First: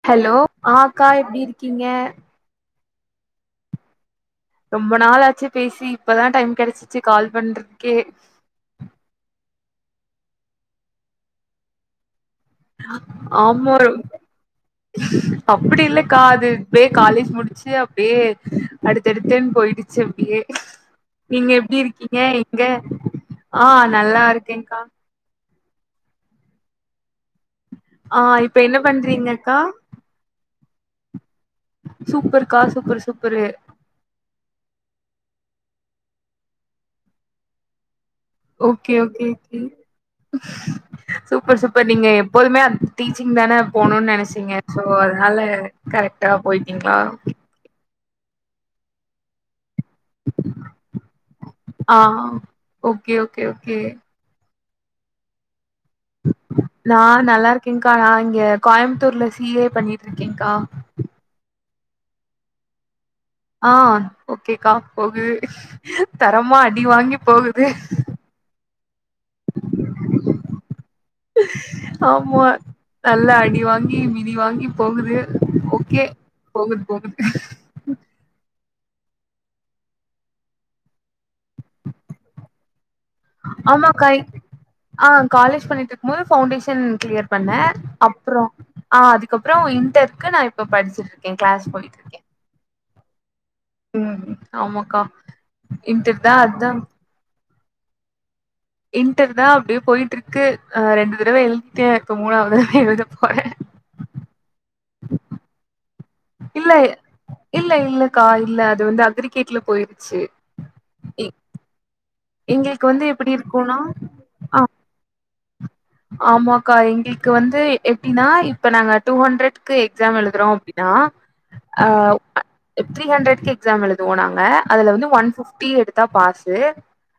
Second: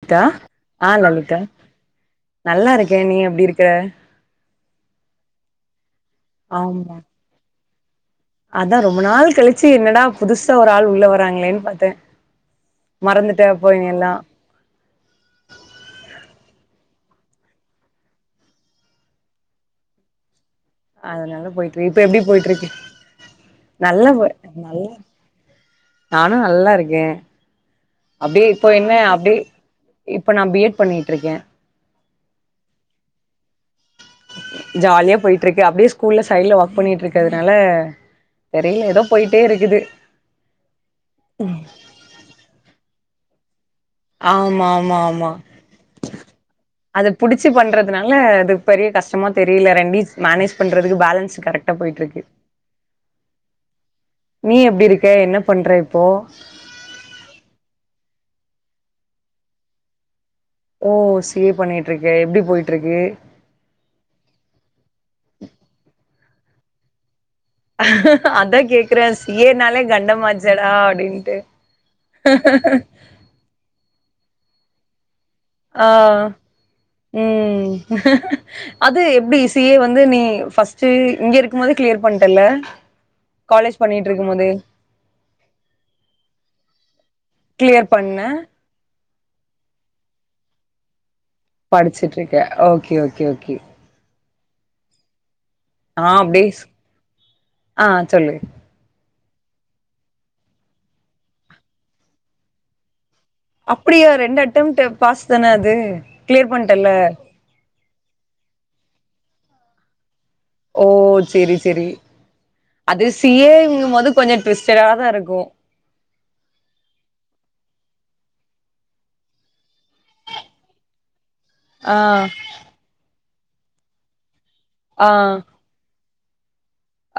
லிதா hello ஆ அக்கா எப்டி லலிதா இருக்கீங்க நல்லாருக்க நீ எப்டி இருக்க ரொம்ப நாளாச்சு பேசி இப்பதா டைம் ஆமா கெடச்சிச்சு கால் பண்றக்கே அதா ரொம்ப நாள் கழிச்சு என்னடா புதுசா ஒரு ஆள் உள்ள வராங்ளேன் பாத்த ஆமா ரொ அப்டி இல்லக்கா அது பே காலேஜ் முடிச்சு அப்டியே அடுத்தடுத்துன் போயிடுச்சு அப்டியே நீங்க அதனால எப்டி போயிட்டு இப்ப இருக்கிங்க போயிட்டு எங்க இருக்கு ஆ நல்லா போ நல்லாருக்கேங்க்கா நல்லா நானு நல்லா இருக்கே ஆ அப்டியே இப்ப இப்போ என்ன அப்டியே பண்றீங்கக்கா இப்ப நா பி எட் பண்ணிட்ருக்க சூப்பர்க்கா சூப்பரு சூப்பரு ஜாலியா போயிட்ருக்கு அப்டியே ஸ்கூல்ல சைடுல ஒர்க் பண்ணிட்ருக்கதுனால okay okay three super super நீங்க எப்போதுமே அந் டீச்சிங் தானே போணுன் நெனச்சீங்க ஆமா சோ ஆமா ஆமா அதனால கரெக்டா போய்ட்டிங்ளா னால அது பெரிய கஷ்டமா தெரில ரெண் மேனேஜ் பண்றதுக்கு பேலன்ஸ் கரெக்டா ஆ போய்ட்ருக்கு ஓகே ஓகே ஓகே நீ எப்டி இருக்க என்ன பண்ற இப் நா நல்லாருக்கேங்க்கா நா இங்க கோயமுத்தூர்ல C A பண்ணிட்ருக் O C A பண்ணிட்ருக்க எப்டி போய்ட்ருக்கு ஆ ஓகேக்கா போகு தரமா அடி வாங்கி போகுது அதா கேக்கறே சி ஏ னாலே கண்டமாச்சேடா ஆமா நல்லா அடி வாங்கி மிதி வாங்கி போகுது ஆ ஓகே போகுது போகுது ம் அது எப்டி சி ஏ வந்து நீ ஃபஸ்ட்டு இங்க இருக்கும் போதே க்ளியர் பண்ட்டல்ல காலேஜ் ஆமாக்கா பண்ணிட்ருக்கும் போதே ஆ காலேஜ் பண்ணிட்ருக்கும் போது பவுண்டேஷன் க்ளியர் பண்ண கிளியர் பண்ண அப்ற ஆ அதுக் கப்ற இன்டர்க்கு நா இப்ப படிச்சிட்ருக் படிச்சுட்ருக்க ஓகே ஓகே ஓகே ம் ஆமாக்கா ஆ இன்ட்டர்தா அப்டியே அதா ஆ சொல்லு இன்ட்டர்தா அப்டியே போயிட்ருக்கு அ ரெண்டு தடவ எழுதிட்ட இப்ப மூணாவது தடவ எழு அப்படியா ரெண்டு அட்டம்ப்ட் பாஸ் தான அது கிளியர் இல்ல பண்ட்டல்ல இல்ல இல்லக்கா இல்ல அது வந்து அக்ரிகேட்ல போயிருச்சு ஓ எ செரி செரி எங்களுக்கு வந்து அது சி எப்டி ஏ இருக்கும்னா ங்கும் போது கொஞ்ச ட்விஸ்ட்டடாதா இருக்கு ஆமாக்கா எங்ளுக்கு வந்து எப்டினா இப்ப நாங்க டூ ஹண்ட்ரட்க்கு எக்ஸாம் எழுதுறோ அப்டின் னா அ ஆ த்ரீ ஹண்ட்ரடுக்கு எக்ஸாம் எழுதுவோ நாங்க அதுல ஆ வந்து ஒன் ஃபிஃப்டி எடுத் பாசு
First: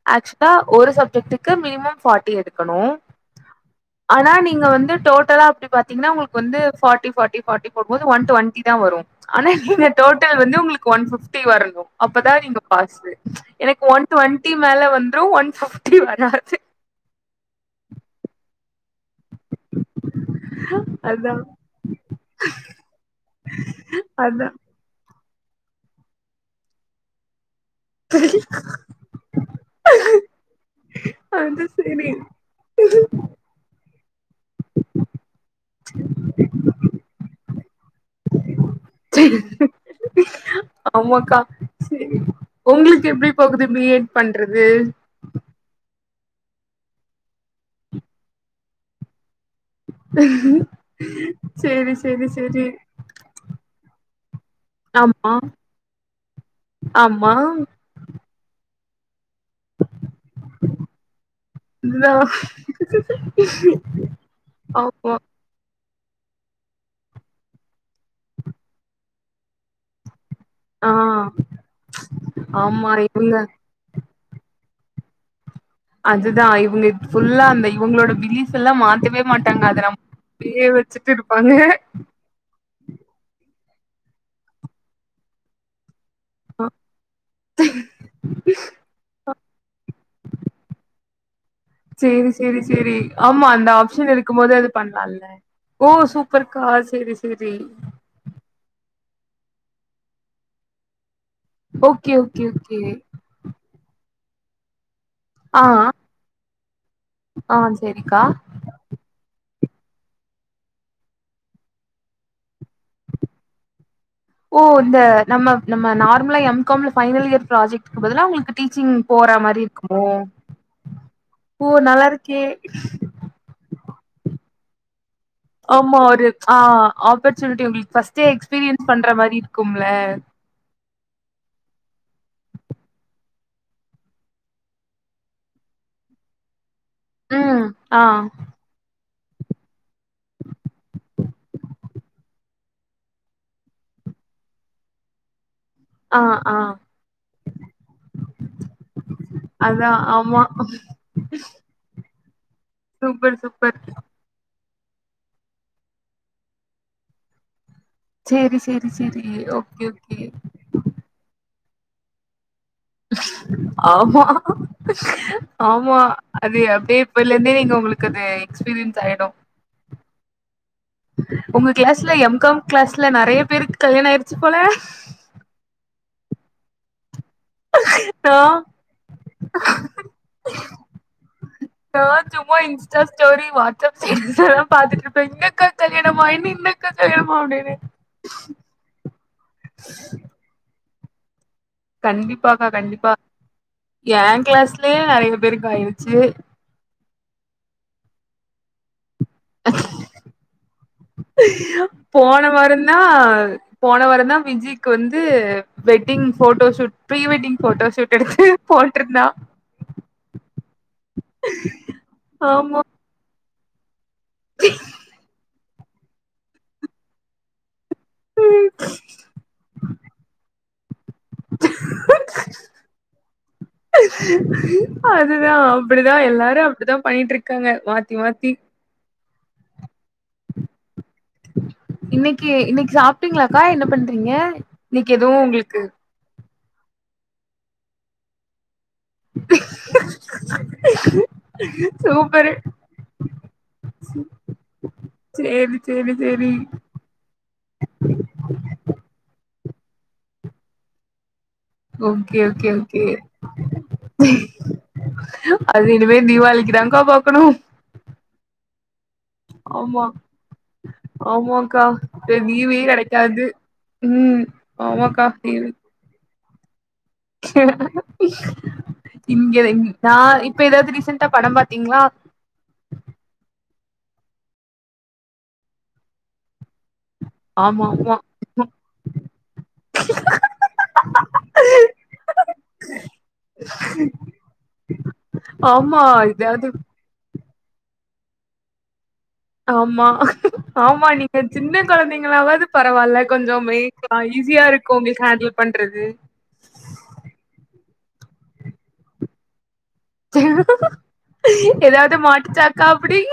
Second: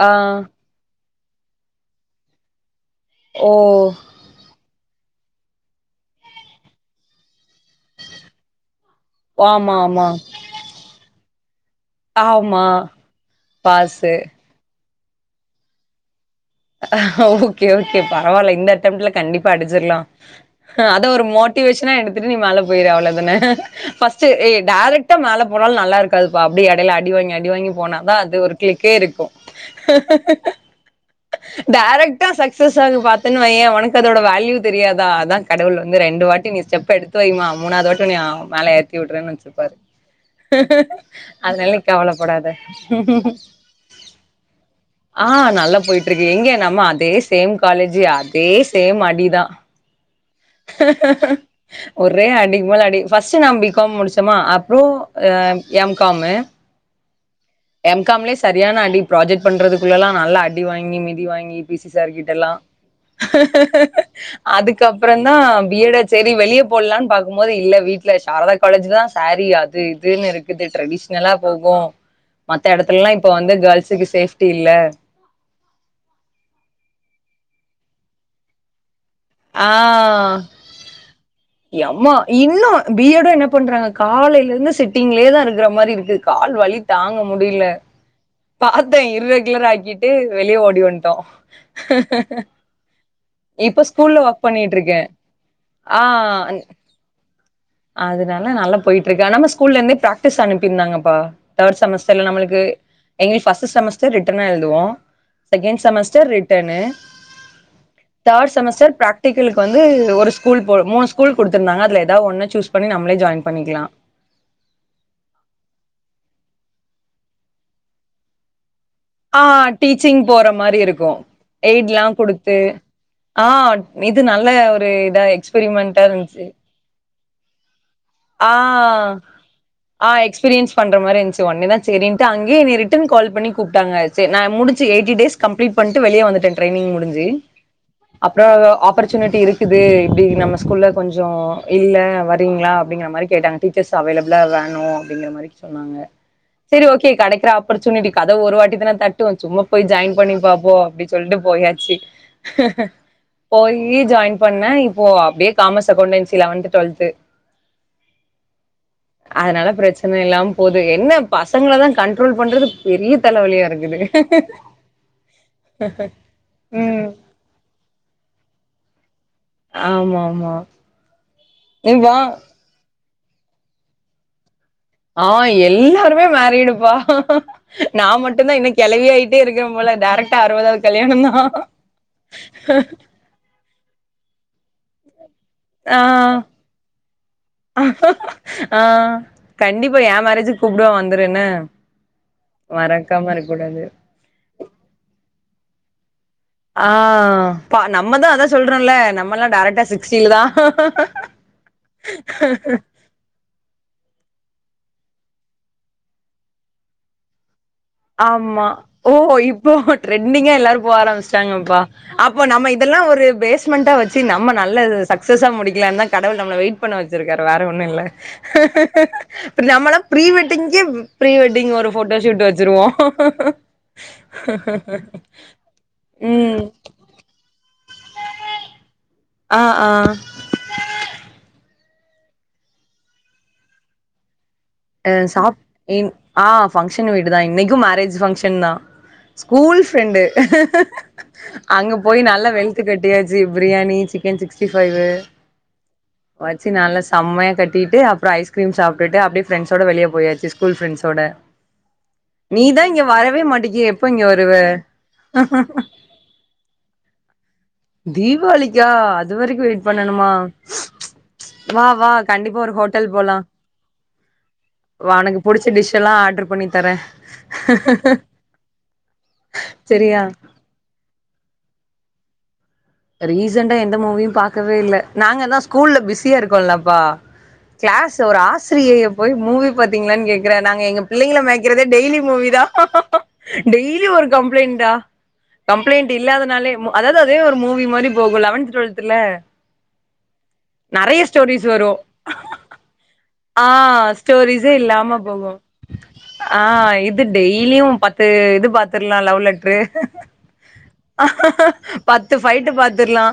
ஆ ஆக்சுவலா ஒரு சப்ஜெட்டுக்டுக்கு மினமம் பார்டி எடுக்கணு ஓ ஆனா நீங்க வந்து டோட்டலா அப்படி பாத்தீங்கன்னா உங்களுக்கு வந்து பார்ட்டி பார்ட்டி பர்ட்டி போடும்பது ஒன் டுவென்டி தா வரும் ஆமா ஆனா ஆமா டோட்டல் வந்து உங்களுக்கு ஒன் பிப்டி வரனும் அப்பதா நீங்க ஆமா பாசு எனக்கு ஒன் பாஸு டுவென்டி மேல வந்து ஒன் பிப்டி வராது ஓகே ஓகே பரவாயில்ல இந்த அட்டம்ட் ல கண்டிப்பா அடிச்சிடலா ஹ அத ஒரு அதா மோட்டிவேஷனா எடுத்துட்டு நீ மேல போயிர அவ்வளவு தானே பஸ்ட் அதா டேரக்ட் மேல போனாலு நல்ல இருக்காதுப்ப அப்படி எடைல அடி வாங்கி அடி வாங்கி போனாதா அது ஒரு கிளிக்கே இருக்கு அது சரி டைரக்டா சக்சஸ் ஆ பா்த்தன்னு வைய உனக்கு அதோட வேல்ய தெரியாத கடவுள் வந்து ரெண்டு வாட்டி நீ ஸ்டெப் எடுத்து வெய்மா மூணாவது வாட்டி [unintelligible] மேல ஏத்தி விடுறேன்னு வச்சிருப்பாரு ஆமாக்கா அதெல்லா சரி கவலைப்படாத உங்களுக்கு எப்டி போகுது பி எட் பண்றது ஆ நல்லா போயிட்டு இருக்கு எங்க நம்ம அதே சேம் காலேஜி அதே சேம் அடிதா சேரி சேரி ஒரே சேரி அடிக்கு மேல அடி பஸ்ட் நம் பிகம் முடிச்சோமா ப்ரோ ஆமா எம் காம் ஆமா எம் காம்லயே சரியான அடி ப்ராஜெக்ட் பண்றதுக்குள்ள எல்லா நல்லா அடி வாங்கி மிதி வாங்கி பிடி இதுதா சார் கிட்ட எல்லா அதுக்கப்புற ஆமா தா பியட சரி வெளியே போடலான்னு பாக்கும்போது இல்ல வீட்டுல சாரதா காலேஜ்லதா சாரி அது இதுன்னு இருக்கு ஆ டிரெடிஷனலா போகும் மத்த ஆமா இடத்துல எல்லா இப்ப இவுங்க வந்து கேள்சுக்கு சேப்டி இல்ல அதுதா இவங்க புல்லா அந்த இவங்களோட பிலிஸ் எல்லா மாத்தவே மாட்டாங்க ஆ அத நம் அப்டியே வச்சுட்டு இருப்பாங்க எம்மா இன்னும் பிஎட என்ன பண்றாங்க காலையில இருந்து சிட்டிங்லயே தான் இருக்கிற மாதிரி இருக்கு கால் வழி தாங்க முடியல பாத்தே இர்ரெகுலர் ஆக்கிட்டு வெளியே ஓடி வந்துட்டோ சரி சரி சரி ஆமா அந்த இப்ப ஆப்ஷன் ஸ்கூல்ல இருக்கும் ஒர்க் போது அது பண்ணிட்டு இருக்கேன் பண்ணலாம்ல ஓ ஆ சூப்பர் க சரி சரி அதனால நல்லா போயிட்டு இருக்கா நம் ஸ்கூல்ல இருந்தந்து பிராக்டிஸ் அனுப்பிருந்தாங்கப்பா தேர்ட் ஓகே செமஸ்டர்ல ஓகே நம்மளுக்கு ஓகே எங்களுக்கு பஸ்ட் செமஸ்டர் ரிட்டர்னா எழுதுவோ ஆ செகண்ட் செமஸ்டர் ரிட்டனு ஆ சேரிக்கா தேர்ட் செமஸ்டர் பிர்க்டிகலு வந்து ஒரு ஸ்கூல் போ மூணுஸ்கூல் குடுத்திருந்தாங்க அது ஏதாவது ஒன்னு சூஸ் பண்ணி நம்மளே ஜாயின் பண்ணிக்கலாம் ஓ இந்த நம்ம நம்ம நார்மலா எம் எம் காம் ல பைனல் இர் ப்ராஜக்ட்க்கு பதில உங்களுக்கு டி ஆ டீச்சிங் போற மாரி இருக்கு ஓ எய்ட்ல்லா நல்லா இருக்கே குடுத்து ஆ இது நல்ல ஒரு இதா ஆமா எக்ஸ்பெரிமெண்டா ஒரு இருந்துச்சு ஆ ஆப்பர்ச்சுனிட்டி உங்களுக்கு எக்ஸ்பீரியன்ஸ் பண்ற மாரி இருக்கும் அ எக்ஸ்பீரியன்ஸ் பண்றதிரி இருந்துச்ச உடனே தான் சின்ட்டு அங்கே நீ ரிட்டர்ன் கால் பண்ணி கூப்பிட்டாங்க நான் முடிச்சு எயிட்டி டேஸ் கம்லிட்டு பன்னுட்டு வெளிய வந்துட்டே டிரைனிங் முடிஞ்சு ம் ஆ அப்புற ஆபர் பர்ச்சுனிட்டி இருக்குது இப்படி நம்ம ஸ்கூல்லில் கொஞ்ச இல்லை வரீங்களா அப்படிங்கிற மாரி கேட்டாங்க டீச்சர்ஸ் அவைலபிளா வேணு அப்படிங்க மாரி சொன்னாங்க ஆ ஆ சரி ஓகே கிடைிகற ஆப்பர்ச்சுனிட்டி கதவு ஒரு வாட்டி தான தட்டு சும்மா போய் அதா ஜாயின் பண்ணி ஆமா பா அப்படின்னு சொல்லிட்டு போயாச்சு சூப்பர் சூப்பர் போய் ஜாயின் பண்ண இப்போ அப்படியே காமர்ஸ் அகௌண்டன்சி வந்து டுவெல்த் சேரி சேரி சேரி அதனால ஓகே ஓகே பிரச்சனை இல்லாம போகுது என்ன பாச தான் கண்ட்ரோல் பண்றது பெரிய தலைவலயா ஆமா ஆமா அது அப்படியே ம் இப்பல இருந்தே நீங்க உங்களுக்கு அது எக்ஸ்பீரியன்ஸ் ஆயிட்டோ ஆமா ஆமா உங்க கிளாஸ்ல இவா எம் காம் கிளாஸ்ல நிறைய பேருக்கு கல்யாண ஆயிடுச்சு போல ஆ எல்லாருமே மேறிடுப்பா நா மட்டும்தா இன்னு கிலவியாயிட்டே இருக்கே போல டேரக்டா அறுபவதாவது கல்யாணம் தா அ சும்மா இன்ஸ்டா ஸ்டோரி வாட்ஸ்அப் ஸ்ல்லாம் பாத்துட்டுருப் இப்ப எங்கக்கா ஆ கல்யாணமா இன்னக்கா கல்யாணமாவுனேனு எ மேரேஜ்க்கு கூப்டுவ வந்துரு என்ன கண்டிப்பாக்கா கண்டிப்பா மறக்காம இருக்க கூடாது எ கிளாஸ்லயே நெறய பேருக்கு ஆயிடுச்சு ஆ நம்மதா அதா சொல்றோம்ல நம்மல்லா டேரக்டா சிக்ஸ்டில தா போன வாரந்தா போன வாரந்தா விஜிக்கு வந்து wedding photoshoot pre wedding photo shoot எடுத்து ஆமா ஓ போட்ருந்தா இப்போ ட்ரெண்டிங்கா எல்லாரு போ ஆரம்பிச்சட்டாங்கப்பா அப்போ நம்ம ஆமா இதல் ல்ல ஒரு பேஸ் ஸ்மெண்டா வச்சி நம்ம நல்ல சக்சஸா முக்கலா தா கடவுள் நம்ம வெயிட் பண்ண வச்சிருக்காரு வேற ஒன்னுல்ல நம்மளா ப்ரீ வெட்டிங்கே ப்ரீ வெட்டிங் ஒரு போட்டோஷூட் வச் சிருவோ அதுதா அப்டிதா எல்லாரு ம் அப்டிதா பண்ணிட்டு இருக்காங்க மாத் திவாத்தி ஆ ஆ இன்னைக்கு இன்னைக்கு சாப்ட்டீங்களாக்கா என்ன பண்றீங்க அ இன்னைக்கு எதுவு சாப் உங்களுக்கு இன் ஆ ஃபங்க்ஷன் வீடு தா இன்னைக்கு மேரேஜ் ஃபங்க்ஷன் தா ஸ்கூல் ஃப்ரெண்டு அங்க போய் நல்லா சூப்பரு வெழுத்து கட்டியாச்சி பிரியாணி சிக்கன் சிக்ஸ்டி ஃபைவ் சேரி சேரி சேரி வச்சு நல்லா செம்மையா கட்டிட்டு அப்பற ஐஸ்கிரீம் சாப்ட்டுட்டு அப்டியே பிரெண்ஸோட வெளிய போயாச்சு ஸ்கூல் ஃப்ரெண்ஸோட ஓகே ஓகே நீதா ஓகே இங்க வரவே மாட்டிக்கியே எப்போ இங்க வருவ அது இனிமே தீபாவளிக்குதா கா பாக்கணு தீவாளிக்கா அதுவரைக்கு வெயிட் ஆமா பண்ணணுமா ச் ச் ஆமாக்கா வா வா இந்த கண்டிப்பா ஒரு லீவே ஹோட்டல் போலா கெடைக்காது ம் ஆமாக்கா உனக்கு லீவு புடிச்ச டிஷ் எல்லா ஆர்டர் பண்ணி தர இங்க நா சரியா இப்ப ஏதாவது ரீசெண்டா படம் பாத் திங்ளா ரீசண்டா எந்த மூவியு பாக்கவே இல்ல நாங்க தா ஸ்கூல்ல பிஸியா இருக்கோம்ல்லப்பா ஆம் கிளாஸ் ஒரு ஆசிரியை போய் மூவி பாார்த்தீங்களானு கே்கற நாங்க பிள்ளைங்கள மே்கறதே டெய்லி மூவிதா டெய்லி ஒரு கம்ப்ளைண்டா ஆமா கம்ப்ளைண்ட் இதாவது இல்லாதனாலே அதாவது அதே ஒரு மூவி மாரி போகு லவன்த் டுவெல்த் ஆமா ஆமா நெறைய நீங்க ஸ்டோரிஸ் சின்ன வரு குழந்தைங்களாவது பரவால்ல கொஞ்சோ ஆ மேய்க்கலா ஈஸியா ஸ்டோரிசே இருக்கு இல்லாம உங்களுக்கு போகு ஹேண்டில் பண்றது ஆ இது டெய்லி யும் பத்து இது பாத்துலா லவ் லட்ரு ஏதாவது பத்து ஃபைட்டு மாட்டுச்சாக்கா அப்டி பாத்துரலா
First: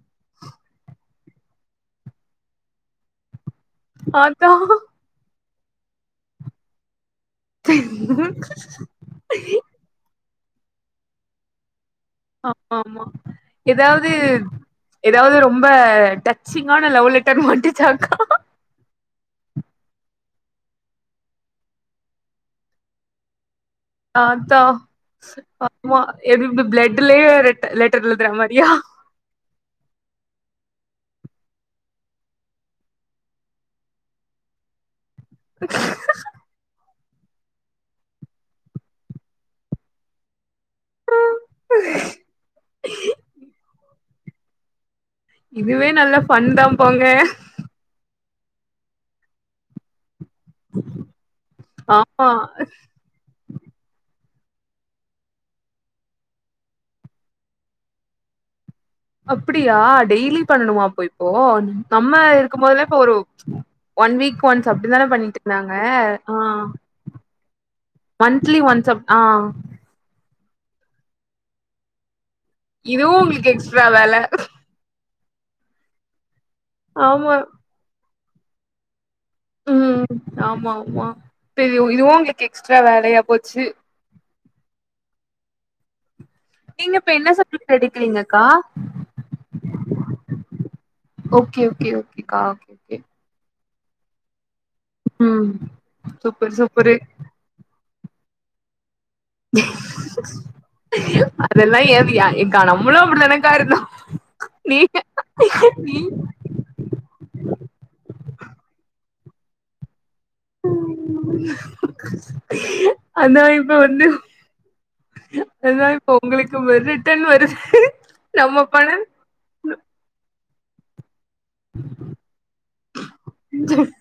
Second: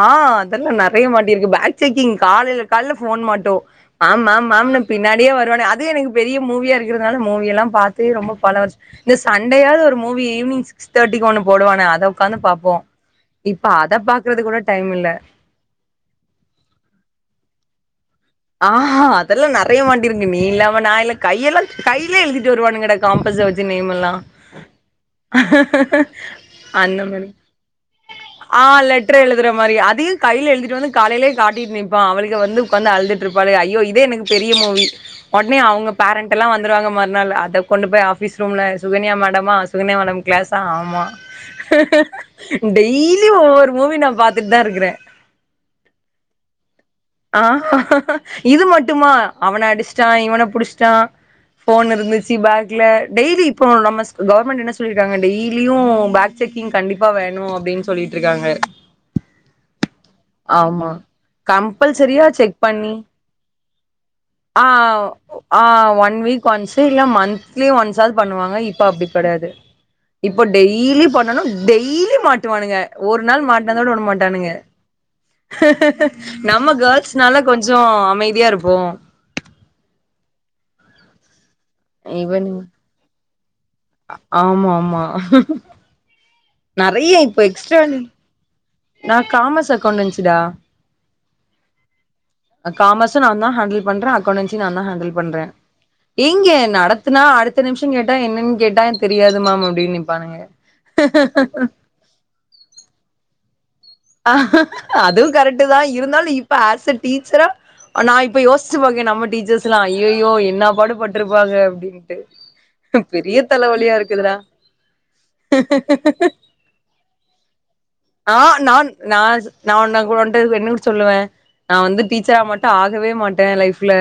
ஆ அதெல்லா நெறைய மாட்டிருக்கு பேக் செக்கிங் காலையில கால போன் மாட்டு மாம் மாம் அதா மாம்னு பின்னாடியே வருவானே அது எனக்கு பெரிய மூவியா இருக் மூவி எல்லா பாத்து ரொம்ப பல வருஷ இந்த சண்டையாவது ஒரு மூவி ஈவ்னிங் சிக்ஸ் தேட்டிக்கு ஒன்ணு போடுவான அத உக்காந்து பாப்போ ஆமா இப்ப அத பாக்கறது கூட டைம் இல்ல ஏதாவது ரொம்ப டச்சிங்கான லவ் லெட்டர் மாட்டச்சாக்கா ஆ அதெல்லா நெறைய மாட்டியிருக்கு நீ இல்லாம நா இல்ல கையெல்லாம் கையிலே எழுதிட்டு வருவானு கட காம்பஸ வச்சு நேமலா அதா ஆமா எது அந்தமிரி பிளட்லயே லெட்டர் எழுதுற ஆ மாரியா லெட்டர் எழுதுற மாதிரி அதி கு கையல் எழுதிட்டு வந்து காலையிலயே காட்டிட்டு நிப்பா அவளுக்கு வந்து உக்காந்து அழுதுட்டு இருப்பாளுக ஐயோ இதே எனக்கு பெரிய மூவி ஒடனே அவங்க பேரண்ட் எல்ல வந்துருவாங்க ம நாள் அத கொண்டு போய் ஆபீஸ் ரூம்ல சுகனியா மேடம்மா சுகன்யா மேடம் கிளாஸ் ஆமா டெய்லி ஒவ்வொரு மூவி நா பாத்துட்டு தா இருக்குறே இதுவே நல்ல பண் தா போங்க ஆ இது மட்டுமா அவன அடிச்ச்டா இவ் இவன புடிச்சிட்டா போன் ஆமா இருந்துச்சு பேக்ல டெய்லி இப்ப நம்ம கவர்மெண்ட் என்ன சொல்லியிருக்காங்க டெய்லியு பேக் செக்கிங் கண்டிப்பா வேணு அப்படின்னு சொல்லிட்ருக்காங்க அப்படியா டெய்லி பண்ணணுமா இப்போ நம்ம கம்பல்சரியா செக் இருக்கு போதல பண்ணி இப்ப ஒரு ஒன் வீக் ஆ ஒன்ஸ் அப்டிதான பண்ணிட்டு ஆ இருந்தாங்க ஒன் ஆ வீக் ஒன்ஸ்சு இல்ல மந்த் லி ஒன்ஸ்சாது பண்ணுவாங்க மந்த்லி இப்ப ஒன்ஸ் அப் அப்டி ஆ கெடையாது இப்ப டெய்லி பண்ணணு டெய்லி மாட் ட்டுவானுங்க இதுவு ஒரு நாள் உங்களுக்கு எக்ஸ்ட்ரா மாட்னதோட உட வேல மாட்டானுங்க நம்ம ஆமா கேர்ள்ஸ்னால கொஞ்ச அ அமைதியா இருப்போ ம் ஆமா ஆமா தெரியு இதுவு உங்களுக்கு இவனுங் எக்ஸ்ட்ரா வேலையா போச்சு ஆமா ஆமா நீங்க நெறைய என்ன இப்ப சப்ஜெக்ட் எக்ஸ்ட்ரா வே எடுக்கிறீங்கக்கா நா காமஸ் அக்கவுண்ட் இருச்சுடா ஓகே ஓகே ஓகேக்கா ஓகே ஓகே காமஸ்சு நாந்தா அ ஹேண்டில் பண்றே அக்கௌண்டன்சி நாந்தா ஹேண்டில் பண்றே ம் சூப்பர் எங்கே சூப்பரு நடத்தனா அடுத்த நிமிஷ [unintelligible] கேட்டா என்னென் கேட்டா தெரியாது மேம் அப்டின்னு நிப்பானுங்க அதெல்லா ஏ ஏக்கா நம்மளு அப்டிதானக்கா இருந்தோ அ நீங்க அதுவு கரெக்டு தா நீ இருந்தாலு இப்ப ஆஸ் அ டீச்சரா நா இப்போ யோச்சி பாக்கே நம்ப டீச்சர்ஸ்லா அய்யயோ என்ன பாடுபட்டுருப்பாங்க அப்டின்டு அதா பெரிய இப்ப தலைவலியா வந்து இருக்குதுடா அதா இப்போ உங்களுக்கு ரிட்டன் வருது நம்ம பண நா உன்ட வந்து யன்ன சொல்லுவே நா வந்து டீச்சரா மட்டு ஆ விழவே மாட்டே லைஃப்ல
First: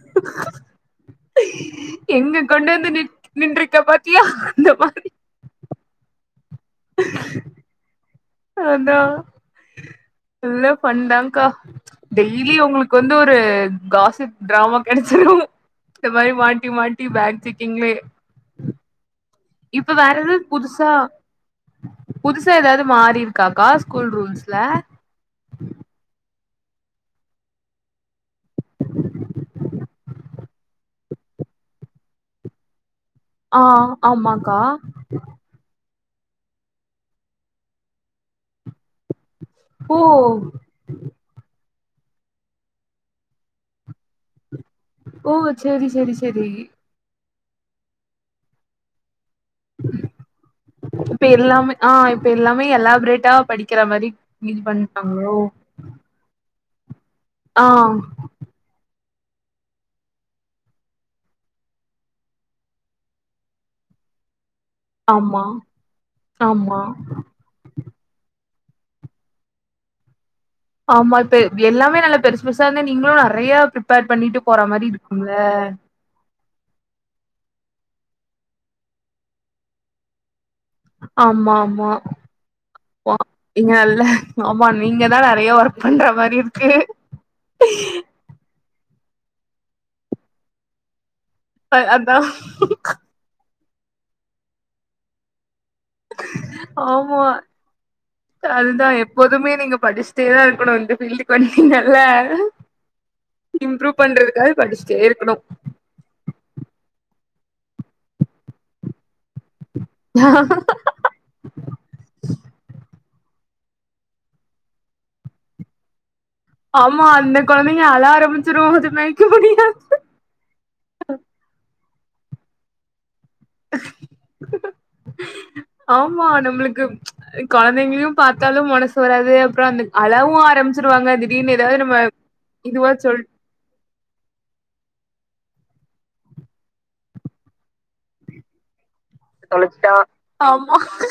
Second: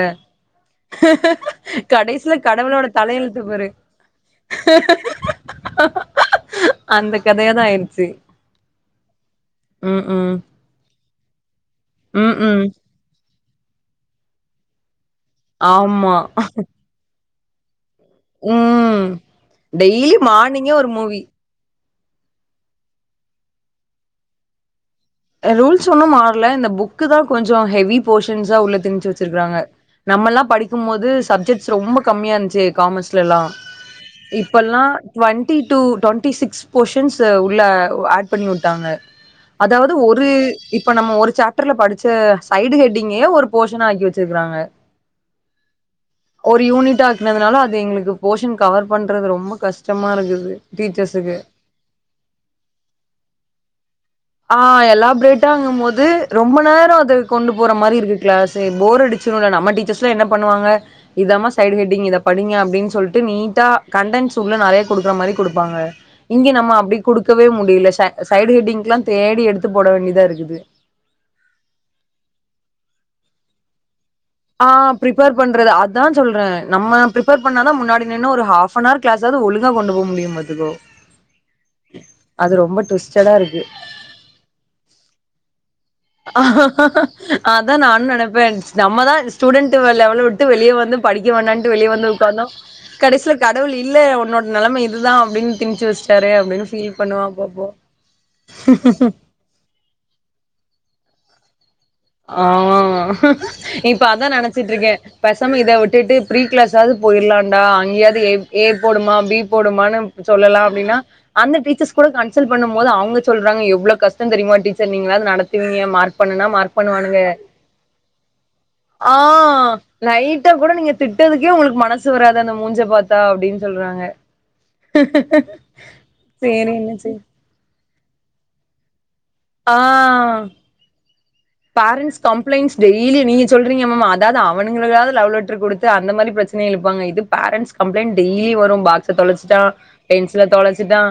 கடைசியில எங்க கொண்டு கடவுளோட வந்து நின் தலையெழுத்து பாரு நின்றுக்க பாத்தியா அந்த மாரி [unintelligible] அந்த கதையாதா ஆயிடுச்சு அதா நல்ல ஃபண்தா கா ம் டெய்லியு ம் உங்களுக்கு வந்து ஒரு து காசிப்டிராமா கெடைச்சிரு இந்த ஆமா மாரி மாத்தி மாத்தி பேக்ஜிக்கிங்களே ம் டெய்லி எதாவது மார்னிங்கே ஒரு புதுசா மூவி புதுசா ஏதாவது மாறிருக்காக்கா ஸ்கூல் ரூல்ஸ்ல ரூல்ஸ் ஒன்னு மாறல இந்த புக்கு தா கொஞ்ச ஹெவி போர்ஷன்ஸா உள்ள திணிச்சு வச்சிருக்காங்க நம்மெல்லா படிக்கு போது சப்ஜெக்ட்ஸ் ரொம்ப கம்மியா இருந்துச்சு காமர்ஸ் ட்லல்லா ஆ ஆமாக்கா இப்பெல்லா twenty two twenty six portions உள்ள ஆட் பண்ணி விட்டாங்க அ து ஓ ஒரு இப்ப நம்ம ஒரு சாப்டர்ல படிச்ச சைடு ஹெட்டிங்கே ஒரு போர்ஷன ஆக்கி வச்சிருக்காங்க ஓ சேரி செரி செரி பண்ணதுனால அது எங்களுக்கு போஷன் கவர் பண் ன்றது ரொம்ப கஷ்டமாயிருக்கு இப்ப டீச்சர்ஸுக்கு எல்லாமே ஆ இப்ப எல்லாமே எலாபரேட்டா படிக்கிற மாரி இது ஆ எல்லா பண்ட்டாங்களோ பிரேட் ஆகு போது ரொம்ப நேர அது கொண்டு ஆ போற மாரி இருக்கு கிளாஷே போர் அடி சு நம்ம டீச்சர்ஸ்ல என்ன பண்ணுவாங்க இதமா சைடு ஹெட்டிங் இத படிங்க அப்டின்னு சொல்லிட்டு நீட்டா கண்டன்ஸ் உள்ள நெறைய குடுக்குற மாரி ஆமா குடுப்பாங்க இங்க நம்ம ஆமா அப்டி குடுக்கவே முடியல சை சைடு ஹெட்டிங்கெல்லா தேடி எடுத்து போட வேண்டியதா இருக்கு ஆமா இப்ப எல்லாமே பெருசு பெருசா இருந்தா நீங்களு நெறைய ப்ரிப்பேர் பண்ணிட்டு போற அ மாரி இருக்கும்ல பிரிபேர் பண்றது அதா சொல்றே நம்ம பிரிப்பேர் பண்ணாதா முன்னாடி என்ன ஒரு ஹாப்ணார் கிளஸ்ஸாது ஒழுங்கா கொண்டு போக முடிய ஆம்மா ஆம்மா அது ரொம்ப மா ட்விஸ்டடா இருக்கு இங்க இல்ல ஆமா நீங்க தா நெறைய ஒர்க் பண்ற மாரி இருக்கு அதா நானு நெனப்பே நம்ம தா ஸ்டூடெண்டு லெவ விட்டு வெளியே வந்து படிக்க வந்தண்டு அ வெளியே வந்து அதா உக்காந்தோ கடைசில கா கடவுளில்ல உன்னோட நிலம இதுதா அப்டின்னு திணிச்சு வச்சிடாரு அப்டின்னு ஃபீல் ஆமா பண்ணுவே அப்போப்போ அதுதா எப்போதுமே நீங்க படிச்சிட்டே தா இருக்கணு இந்த பீஃல்டுக்கு வந் அஹ் இம்ப்ரூவ் இப்ப அதா பண்றதுக்காக நெனச்சிட்டுருக்கே படிச்சுட்டே இருக்கணு பேசம இத விட்டுட்டு ப்ரீ கிளாஸாவது போயிர்லான்டா அங்கேயாவது ஏ போடுமா பி போடுமனு சொல்லலா அப்டின்னா அந்த டீச்சர்ஸ் கூட கன்சல்ட் பண்ணு போது அவங்கச் சொல்றாங்க எவ்ளோ கஷ்ட தெரியுமா டீச்சர் நீங்களது நடத்துவீங்க மார்க் பண்ணுனா மார்க் ஆமா பண்ணுவானுங்க அந்த கொழந்தைங்க அழ ஆரம்பிச்சிரு அது மேய்க்க அஹ் முடியாது லைட்டா கூட நீங்க திட்னதுக்கே க் உங்களுக்கு மனசு வராது அந்த மூஞ்ச பாத்தா அப்டின்னு சொல்றாங்க ஆமா சேரின்னு சேரி நம்மளுக்கு என்ன செய் கொழந்தைங்களையு பாத்தாலு மன சு வராது அப்றோ ஆ அந்த அழவு ஆரம்பிச்சிருவாங்க திடீர்னு ஏதாவது நம்ம இதுவா சொல் ஆமா அதாது அவுனுங்கலாது லவ் லெட் ட்ரு குடுத்து அந்த மாரி பிரச்சனய இலுப்பாங்க இது பேரண்ட்ஸ் கம்ப்ளைண்ட் டெய்லி வரு பாக் [unintelligible] தொலச்சிட்டா தொலைச்சிட்டா பென்சில ஆமா தொலச்சிட்டா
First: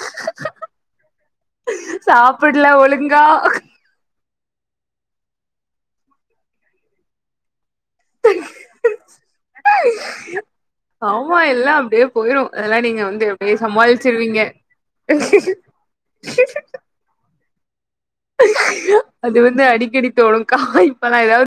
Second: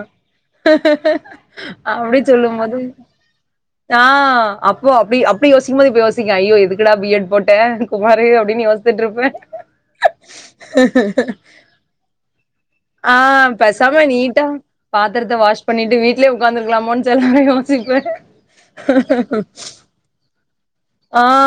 அப்டி சொல்லு சாப்புட்ல போது ஒழுங்கா நா அப்போ அப்டி அப்டி யோசிக்கு போது இப்ப யோசிக்கே ஐயோ எதுக்குடா பி எட் போட்டே குமாரு அப்டின்னு யோசிச்சுட்டு இருப்பே ஆமா எல்லா அப்டியே போயிரு அதெல்லா நீங்க வந்து ஆஹ் அப்டியே பேசாம சமாளிச்சிருவீங்க நீட்டம் பாத்திரத்த வாஷ் பண்ணிட்டு வீட்லே உக்காந்துருக்கலாமோனு செலநேரோ அது வந்து அடிக்கடி தோணுகா இப்ப நா ஆ ஏதாவது